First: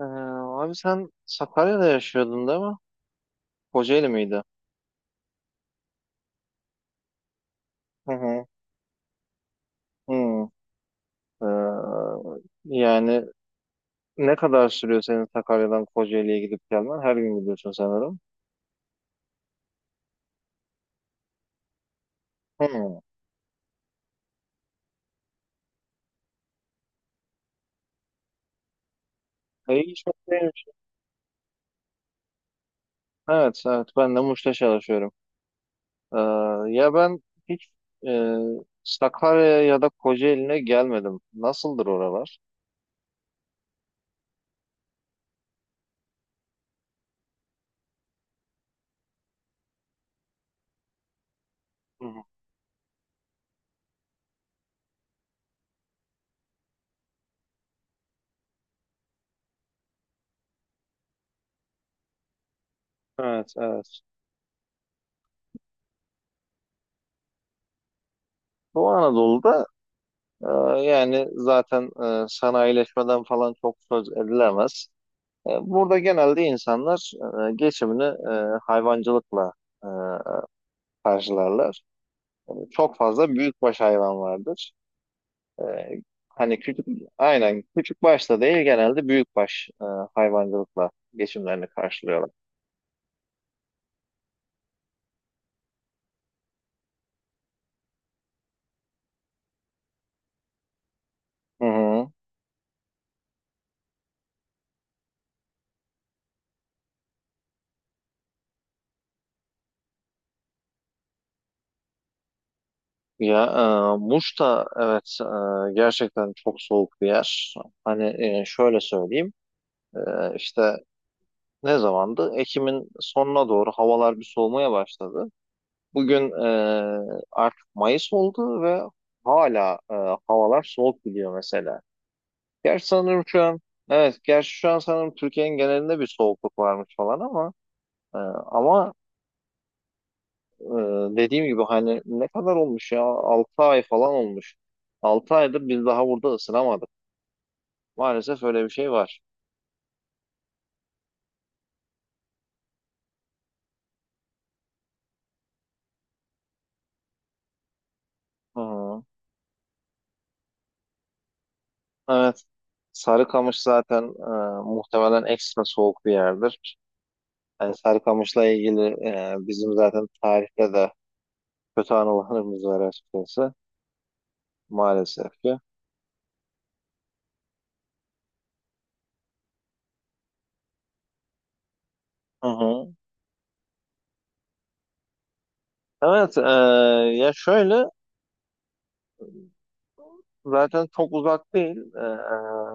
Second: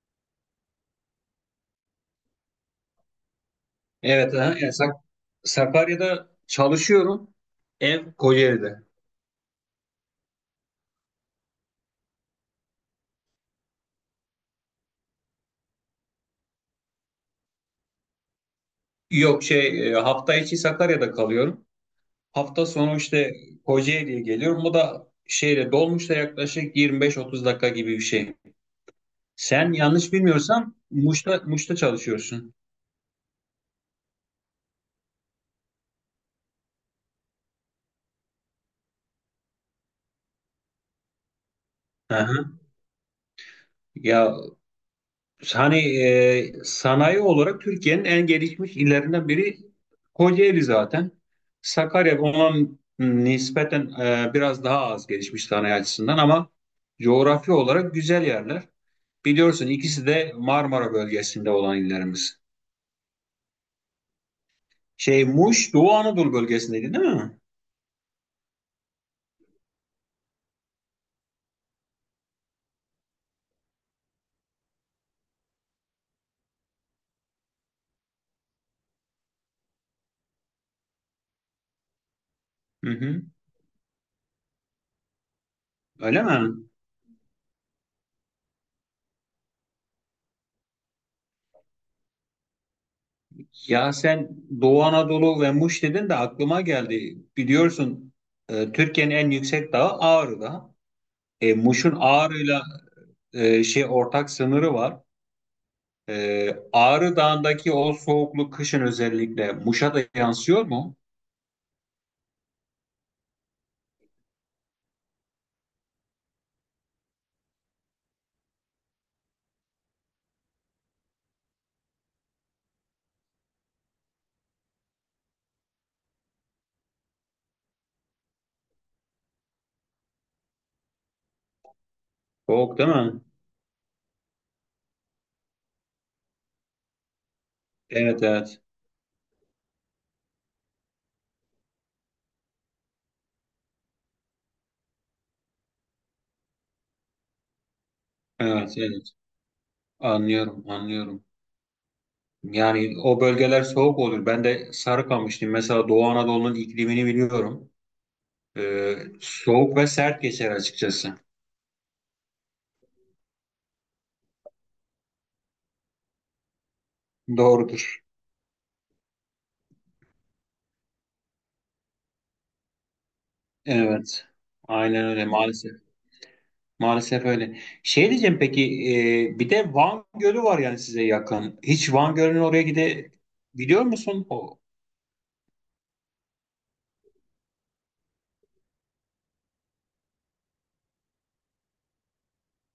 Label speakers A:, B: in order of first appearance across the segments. A: Abi sen Sakarya'da yaşıyordun değil mi? Kocaeli
B: Evet,
A: miydi?
B: aha, Sakarya'da çalışıyorum.
A: Hı
B: Ev
A: hı.
B: Kocaeli'de.
A: Hı. Ee, Yani ne kadar sürüyor senin Sakarya'dan Kocaeli'ye gidip gelmen? Her gün gidiyorsun sanırım.
B: Yok şey e, Hafta içi Sakarya'da kalıyorum. Hafta sonu
A: Hı.
B: işte Kocaeli'ye geliyorum. Bu da dolmuşla yaklaşık 25-30 dakika gibi bir şey. Sen
A: İyi
B: yanlış
A: çok değilmiş.
B: bilmiyorsam Muş'ta çalışıyorsun.
A: Evet, evet. Ben de Muş'ta çalışıyorum. Ee, Ya ben hiç e, Sakarya'ya ya da Kocaeli'ne gelmedim. Nasıldır oralar?
B: Aha. Ya Hani sanayi olarak Türkiye'nin en gelişmiş illerinden biri Kocaeli zaten.
A: Hı
B: Sakarya
A: hı.
B: ona nispeten biraz daha az gelişmiş sanayi açısından ama coğrafi olarak güzel yerler. Biliyorsun ikisi de Marmara bölgesinde olan illerimiz.
A: Evet, evet.
B: Şey, Muş Doğu Anadolu bölgesindeydi değil mi?
A: Doğu Anadolu'da, e, yani zaten sanayileşmeden falan çok söz edilemez. Burada genelde insanlar geçimini hayvancılıkla e, karşılarlar.
B: Hı
A: Çok
B: hı.
A: fazla büyükbaş hayvan vardır. E,
B: Öyle mi?
A: Hani küçük, aynen küçük başta değil genelde büyükbaş hayvancılıkla geçimlerini karşılıyorlar.
B: Ya sen Doğu Anadolu ve Muş dedin de aklıma geldi. Biliyorsun, Türkiye'nin en yüksek dağı Ağrı Dağı.
A: Hı
B: Muş'un
A: hı.
B: Ağrı'yla ortak sınırı var. Ağrı Dağı'ndaki o soğukluk kışın özellikle Muş'a da yansıyor mu?
A: Ya, Muş da evet, gerçekten çok soğuk bir yer. Hani şöyle söyleyeyim, e, işte ne zamandı? Ekim'in sonuna doğru havalar bir soğumaya başladı. Bugün artık Mayıs oldu ve hala havalar soğuk gidiyor mesela.
B: Soğuk
A: Gerçi
B: değil mi?
A: sanırım şu an, evet, gerçi şu an sanırım Türkiye'nin genelinde bir soğukluk varmış falan ama e,
B: Evet, evet.
A: ama e, dediğim gibi hani ne kadar olmuş, ya 6 ay falan olmuş. 6 aydır biz daha burada ısınamadık. Maalesef öyle bir
B: Evet,
A: şey
B: evet.
A: var.
B: Anlıyorum, anlıyorum. Yani o bölgeler soğuk olur. Ben de Sarıkamışlıyım. Mesela Doğu Anadolu'nun iklimini biliyorum.
A: Hı
B: E,
A: hı.
B: Soğuk ve sert geçer açıkçası.
A: Evet. Sarıkamış zaten muhtemelen ekstra soğuk bir yerdir. Yani
B: Doğrudur.
A: Sarıkamış'la ilgili bizim zaten tarihte de kötü anılarımız var açıkçası,
B: Evet. Aynen öyle
A: maalesef ki.
B: maalesef. Maalesef öyle. Şey diyeceğim, peki, bir de Van Gölü var yani size yakın. Hiç Van Gölü'nün
A: Hı
B: oraya
A: hı.
B: gide biliyor musun? O,
A: Evet, ya şöyle, zaten çok uzak değil.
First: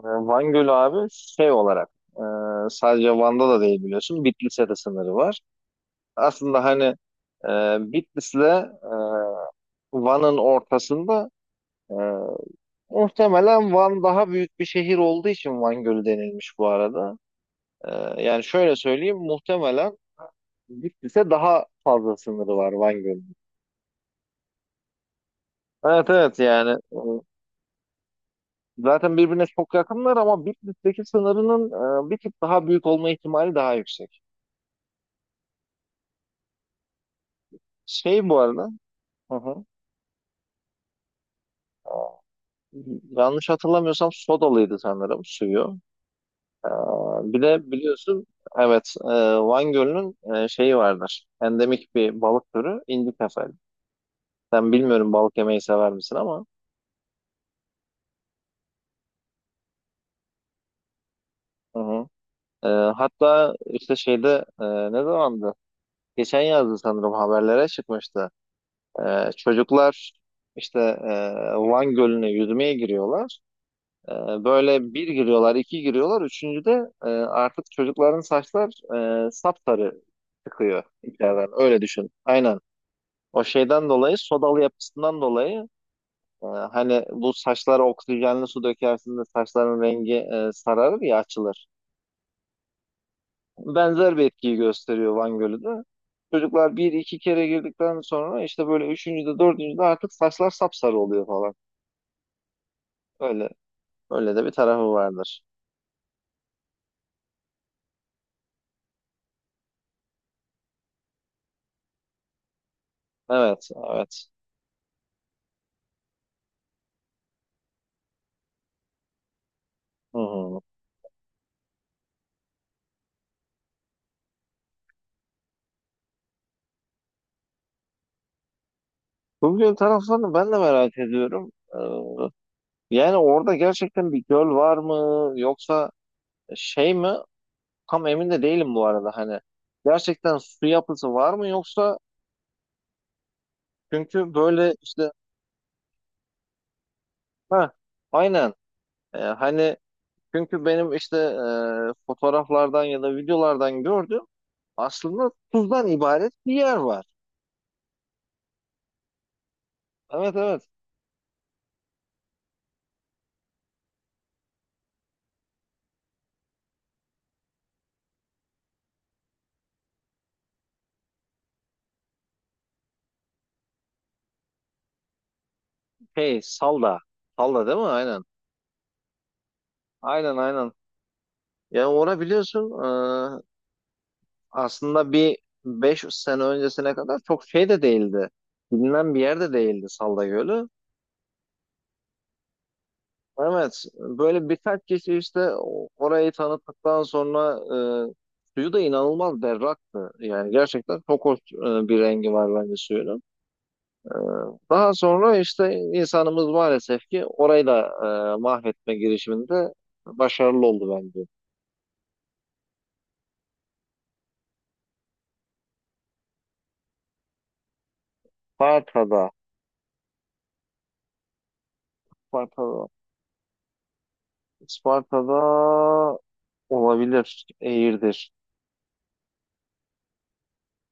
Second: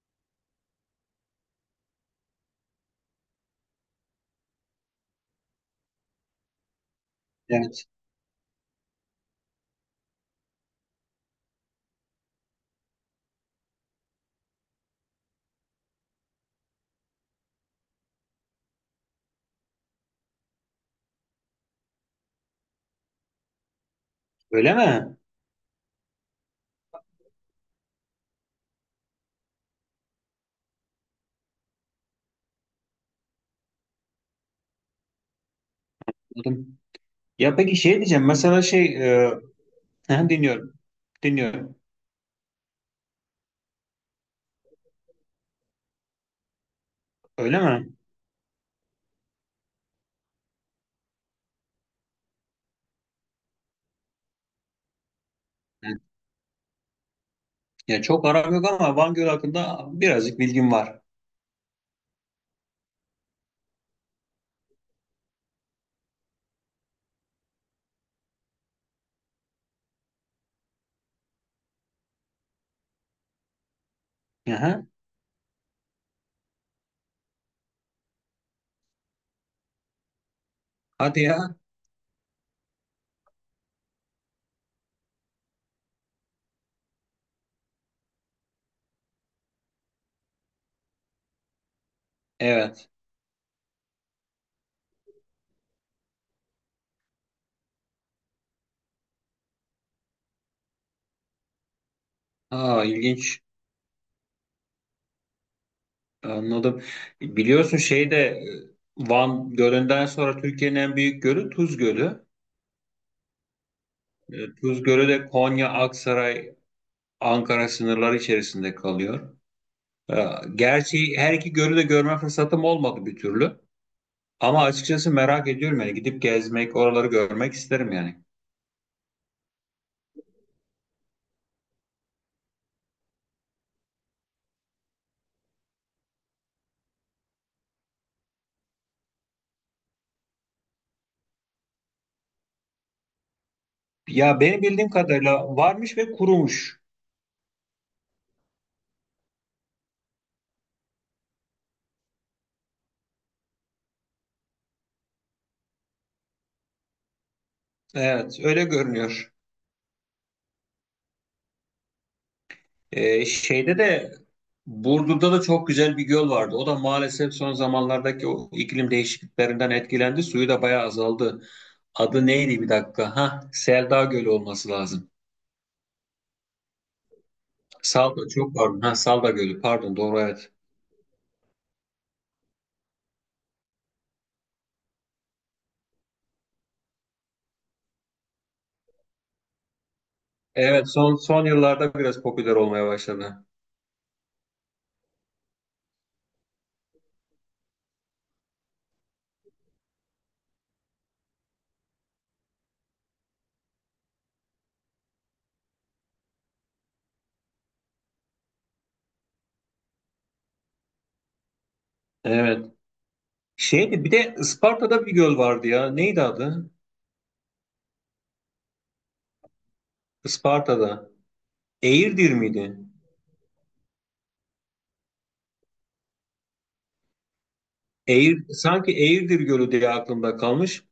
A: Van Gölü abi şey olarak e, sadece Van'da da değil, biliyorsun. Bitlis'e de sınırı var. Aslında hani
B: evet.
A: Bitlis'le Van'ın ortasında e, muhtemelen Van daha büyük bir şehir olduğu için Van Gölü denilmiş bu arada. E, Yani şöyle söyleyeyim, muhtemelen Bitlis'e daha fazla sınırı var Van Gölü.
B: Öyle mi?
A: Evet, evet, yani zaten birbirine çok yakınlar, ama Bitlis'teki sınırının bir tık daha büyük olma ihtimali daha yüksek.
B: Anladım. Ya peki şey diyeceğim
A: Şey, bu
B: mesela
A: arada,
B: şey e,
A: hı hı.
B: dinliyorum. Dinliyorum.
A: e, Yanlış hatırlamıyorsam sodalıydı sanırım suyu. E, Bir
B: Öyle
A: de
B: mi?
A: biliyorsun, evet, Van Gölü'nün şeyi vardır. Endemik bir balık türü indi kefali. Ben bilmiyorum balık yemeyi sever
B: He.
A: misin ama.
B: Ya çok aram yok ama Van Gölü hakkında birazcık bilgim var.
A: Hı hı. E, Hatta işte şeyde, ne zamandı? Geçen yazdı sanırım, haberlere çıkmıştı. Çocuklar işte, Van Gölü'ne yüzmeye giriyorlar. Ee,
B: Aha.
A: Böyle bir giriyorlar, iki giriyorlar. Üçüncüde artık çocukların saçlar sapsarı çıkıyor
B: Hadi
A: içeriden.
B: ya.
A: Öyle düşün. Aynen. O şeyden dolayı, sodalı yapısından dolayı hani bu saçlara oksijenli su dökersin de saçların rengi sararır ya, açılır.
B: Evet.
A: Benzer bir etkiyi gösteriyor Van Gölü de. Çocuklar bir iki kere girdikten sonra işte böyle üçüncüde, dördüncüde artık saçlar sapsarı oluyor falan.
B: Aa, ilginç.
A: Öyle Öyle de bir tarafı vardır.
B: Anladım. Biliyorsun, Van Gölü'nden sonra Türkiye'nin en büyük gölü Tuz Gölü.
A: Evet, evet.
B: Tuzgöre de Konya, Aksaray, Ankara sınırları içerisinde kalıyor.
A: Hı
B: E,
A: hı.
B: Gerçi her iki gölü de görme fırsatım olmadı bir türlü. Ama açıkçası merak ediyorum, yani gidip gezmek, oraları görmek isterim yani.
A: Bugün taraflarını ben de merak ediyorum. Yani orada gerçekten bir göl var mı yoksa şey mi? Tam emin de değilim bu arada hani. Gerçekten su yapısı var mı, yoksa çünkü
B: Ya benim
A: böyle
B: bildiğim
A: işte,
B: kadarıyla varmış ve kurumuş.
A: ha, aynen. Hani çünkü benim işte fotoğraflardan ya da videolardan gördüğüm aslında tuzdan ibaret bir yer var.
B: Evet, öyle görünüyor.
A: Evet, evet.
B: E, şeyde de Burdur'da da çok güzel bir göl vardı. O da maalesef son zamanlardaki o iklim değişikliklerinden etkilendi. Suyu da bayağı azaldı. Adı neydi bir dakika? Ha, Selda Gölü olması lazım.
A: Şey Salda. Salda değil mi? Aynen.
B: Salda, çok pardon. Ha, Salda Gölü, pardon, doğru,
A: Aynen,
B: evet.
A: aynen. Yani ona biliyorsun, e, aslında bir 5 sene öncesine kadar çok şey de değildi. Bilinen bir yer de değildi Salda Gölü.
B: Evet, son yıllarda biraz popüler olmaya başladı.
A: Evet, böyle birkaç kişi işte orayı tanıttıktan sonra suyu da inanılmaz berraktı. Yani gerçekten çok hoş bir rengi var bence suyunun. Daha sonra işte insanımız maalesef ki orayı da mahvetme girişiminde başarılı oldu bence.
B: Evet. Şeydi, bir de Isparta'da bir göl vardı ya. Neydi adı?
A: Sparta'da,
B: Isparta'da. Eğirdir miydi?
A: Sparta'da, Sparta'da. Olabilir. Eğirdir.
B: Sanki Eğirdir Gölü diye aklımda kalmış.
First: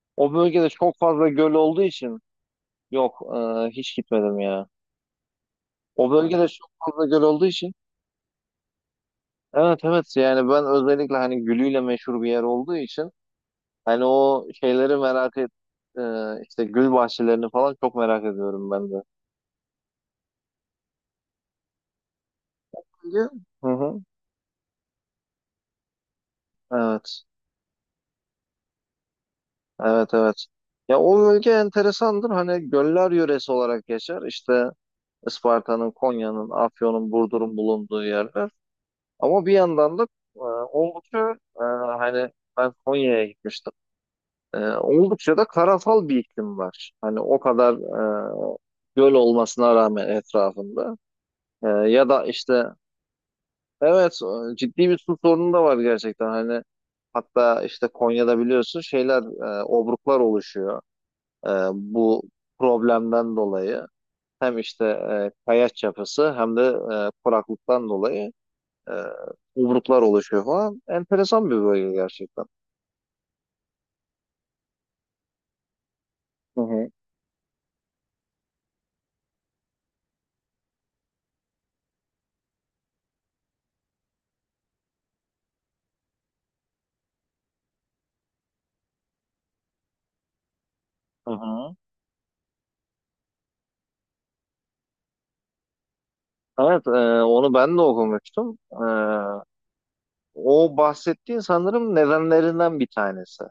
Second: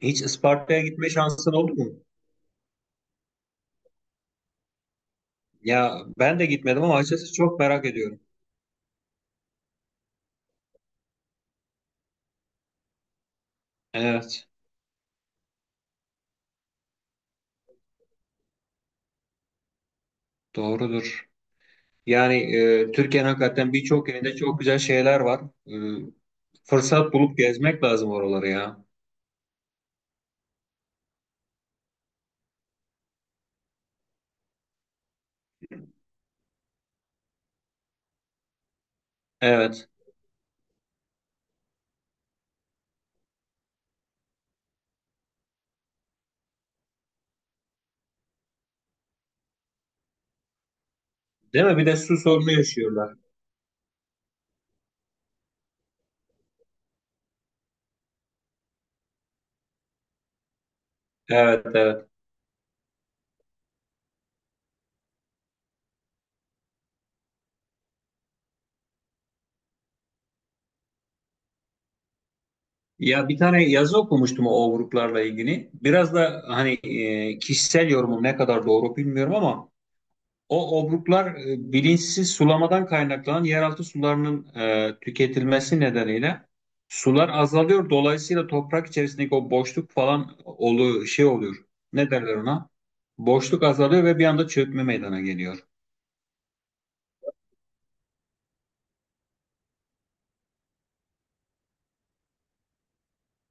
B: Hiç
A: O bölgede
B: Isparta'ya
A: çok
B: gitme
A: fazla
B: şansın
A: göl
B: oldu
A: olduğu
B: mu?
A: için yok, hiç gitmedim ya.
B: Ya
A: O
B: ben de
A: bölgede çok
B: gitmedim ama
A: fazla göl
B: açıkçası
A: olduğu
B: çok
A: için,
B: merak ediyorum.
A: evet, evet, yani ben özellikle hani gülüyle meşhur bir yer olduğu için, hani o
B: Evet,
A: şeyleri merak et, e, işte gül bahçelerini falan çok merak ediyorum ben de.
B: doğrudur. Yani
A: Bölge?
B: Türkiye'nin
A: Hı
B: hakikaten
A: hı.
B: birçok yerinde çok güzel şeyler var. E, Fırsat
A: Evet.
B: bulup gezmek lazım oraları ya.
A: Evet, evet. Ya o bölge enteresandır. Hani göller yöresi olarak geçer. İşte Isparta'nın, Konya'nın, Afyon'un, Burdur'un bulunduğu yerler. Ama bir
B: Evet.
A: yandan da e, oldukça, hani ben Konya'ya gitmiştim. Oldukça da karasal bir iklim var. Hani o kadar e, göl olmasına rağmen etrafında.
B: Değil mi? Bir de
A: Ya
B: su
A: da
B: sorunu
A: işte,
B: yaşıyorlar.
A: evet, ciddi bir su sorunu da var gerçekten. Hani hatta işte Konya'da biliyorsun şeyler, obruklar oluşuyor.
B: Evet, evet.
A: Bu problemden dolayı. Hem işte kayaç yapısı, hem de kuraklıktan dolayı. E, Obruklar oluşuyor falan. Enteresan bir bölge gerçekten.
B: Ya bir tane yazı okumuştum o gruplarla ilgili. Biraz da
A: Hı
B: hani,
A: hı.
B: kişisel yorumum ne kadar doğru bilmiyorum ama o obruklar, bilinçsiz sulamadan kaynaklanan yeraltı sularının tüketilmesi nedeniyle sular azalıyor. Dolayısıyla toprak içerisindeki o boşluk falan
A: Hı
B: oluyor.
A: hı.
B: Ne derler ona? Boşluk azalıyor ve bir anda çökme meydana geliyor.
A: Evet, onu ben de okumuştum. O bahsettiğin sanırım nedenlerinden bir tanesi.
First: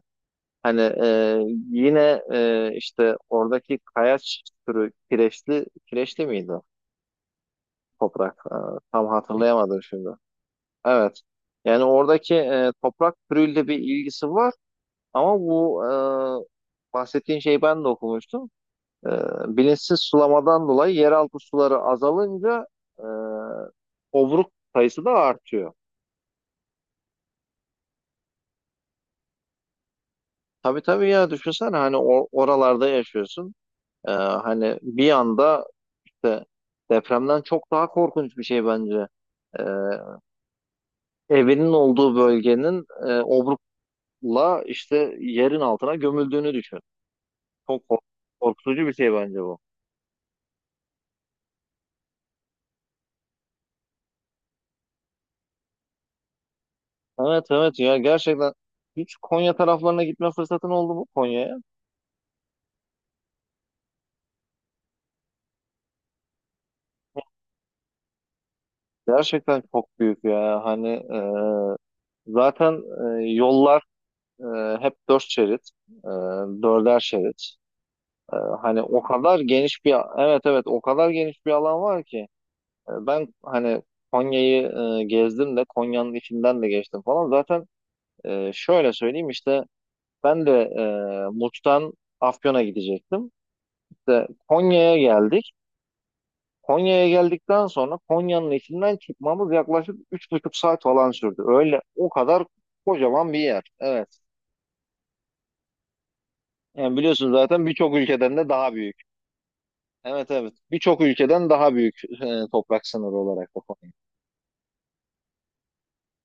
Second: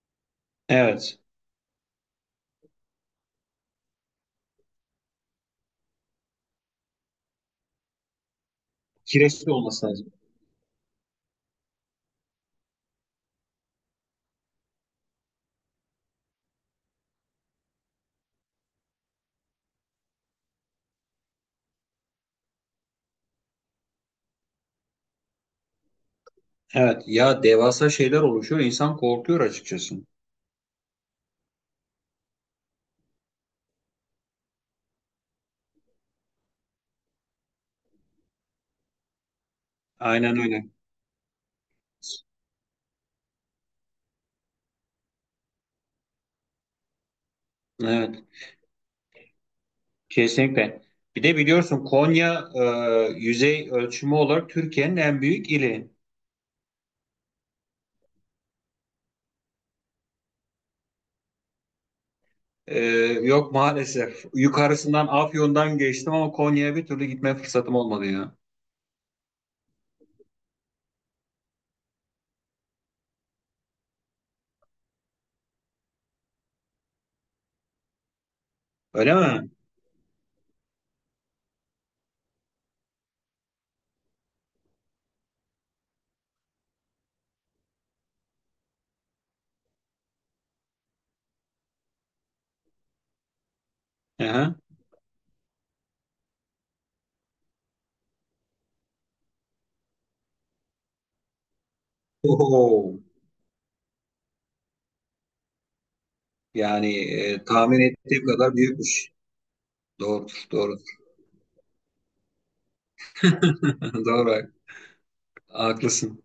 A: Hani
B: Evet.
A: yine işte oradaki kayaç türü kireçli, kireçli miydi o toprak? Tam
B: Kireçli
A: hatırlayamadım
B: olması
A: şimdi.
B: lazım.
A: Evet. Yani oradaki toprak türüyle bir ilgisi var ama bu, bahsettiğin şeyi ben de okumuştum. E, Bilinçsiz sulamadan dolayı yeraltı suları azalınca e, obruk sayısı da artıyor.
B: Evet ya, devasa şeyler oluşuyor. İnsan korkuyor açıkçası.
A: Tabii, tabii ya, düşünsene hani oralarda yaşıyorsun. Hani bir anda işte, depremden çok daha korkunç bir şey bence. E,
B: Aynen öyle.
A: Evinin olduğu bölgenin obrukla işte yerin altına gömüldüğünü düşün. Çok
B: Evet,
A: korkutucu bir şey bence bu.
B: kesinlikle. Bir de biliyorsun Konya, yüzey ölçümü olarak Türkiye'nin en büyük ili.
A: Evet, evet ya, gerçekten hiç Konya taraflarına gitme fırsatın oldu mu, Konya'ya?
B: E, Yok maalesef. Yukarısından Afyon'dan geçtim ama Konya'ya bir türlü gitme fırsatım olmadı ya.
A: Gerçekten çok büyük ya. Hani zaten yollar hep dört şerit, e, dörder şerit. E, Hani o
B: Öyle
A: kadar
B: mi?
A: geniş bir, evet evet, o kadar geniş bir alan var ki. Ben hani Konya'yı gezdim de Konya'nın içinden de geçtim falan. Zaten şöyle söyleyeyim işte ben de e, Muş'tan Afyon'a gidecektim. İşte
B: Aha.
A: Konya'ya geldik. Konya'ya geldikten sonra Konya'nın içinden çıkmamız yaklaşık 3,5 saat falan sürdü. Öyle o kadar
B: Oho.
A: kocaman bir yer. Evet. Yani
B: Yani
A: biliyorsun zaten
B: tahmin
A: birçok
B: ettiğim
A: ülkeden de
B: kadar
A: daha büyük.
B: büyükmüş.
A: Evet,
B: Doğrudur,
A: evet.
B: doğru.
A: Birçok ülkeden daha büyük toprak sınırı olarak da.
B: Doğru, haklısın.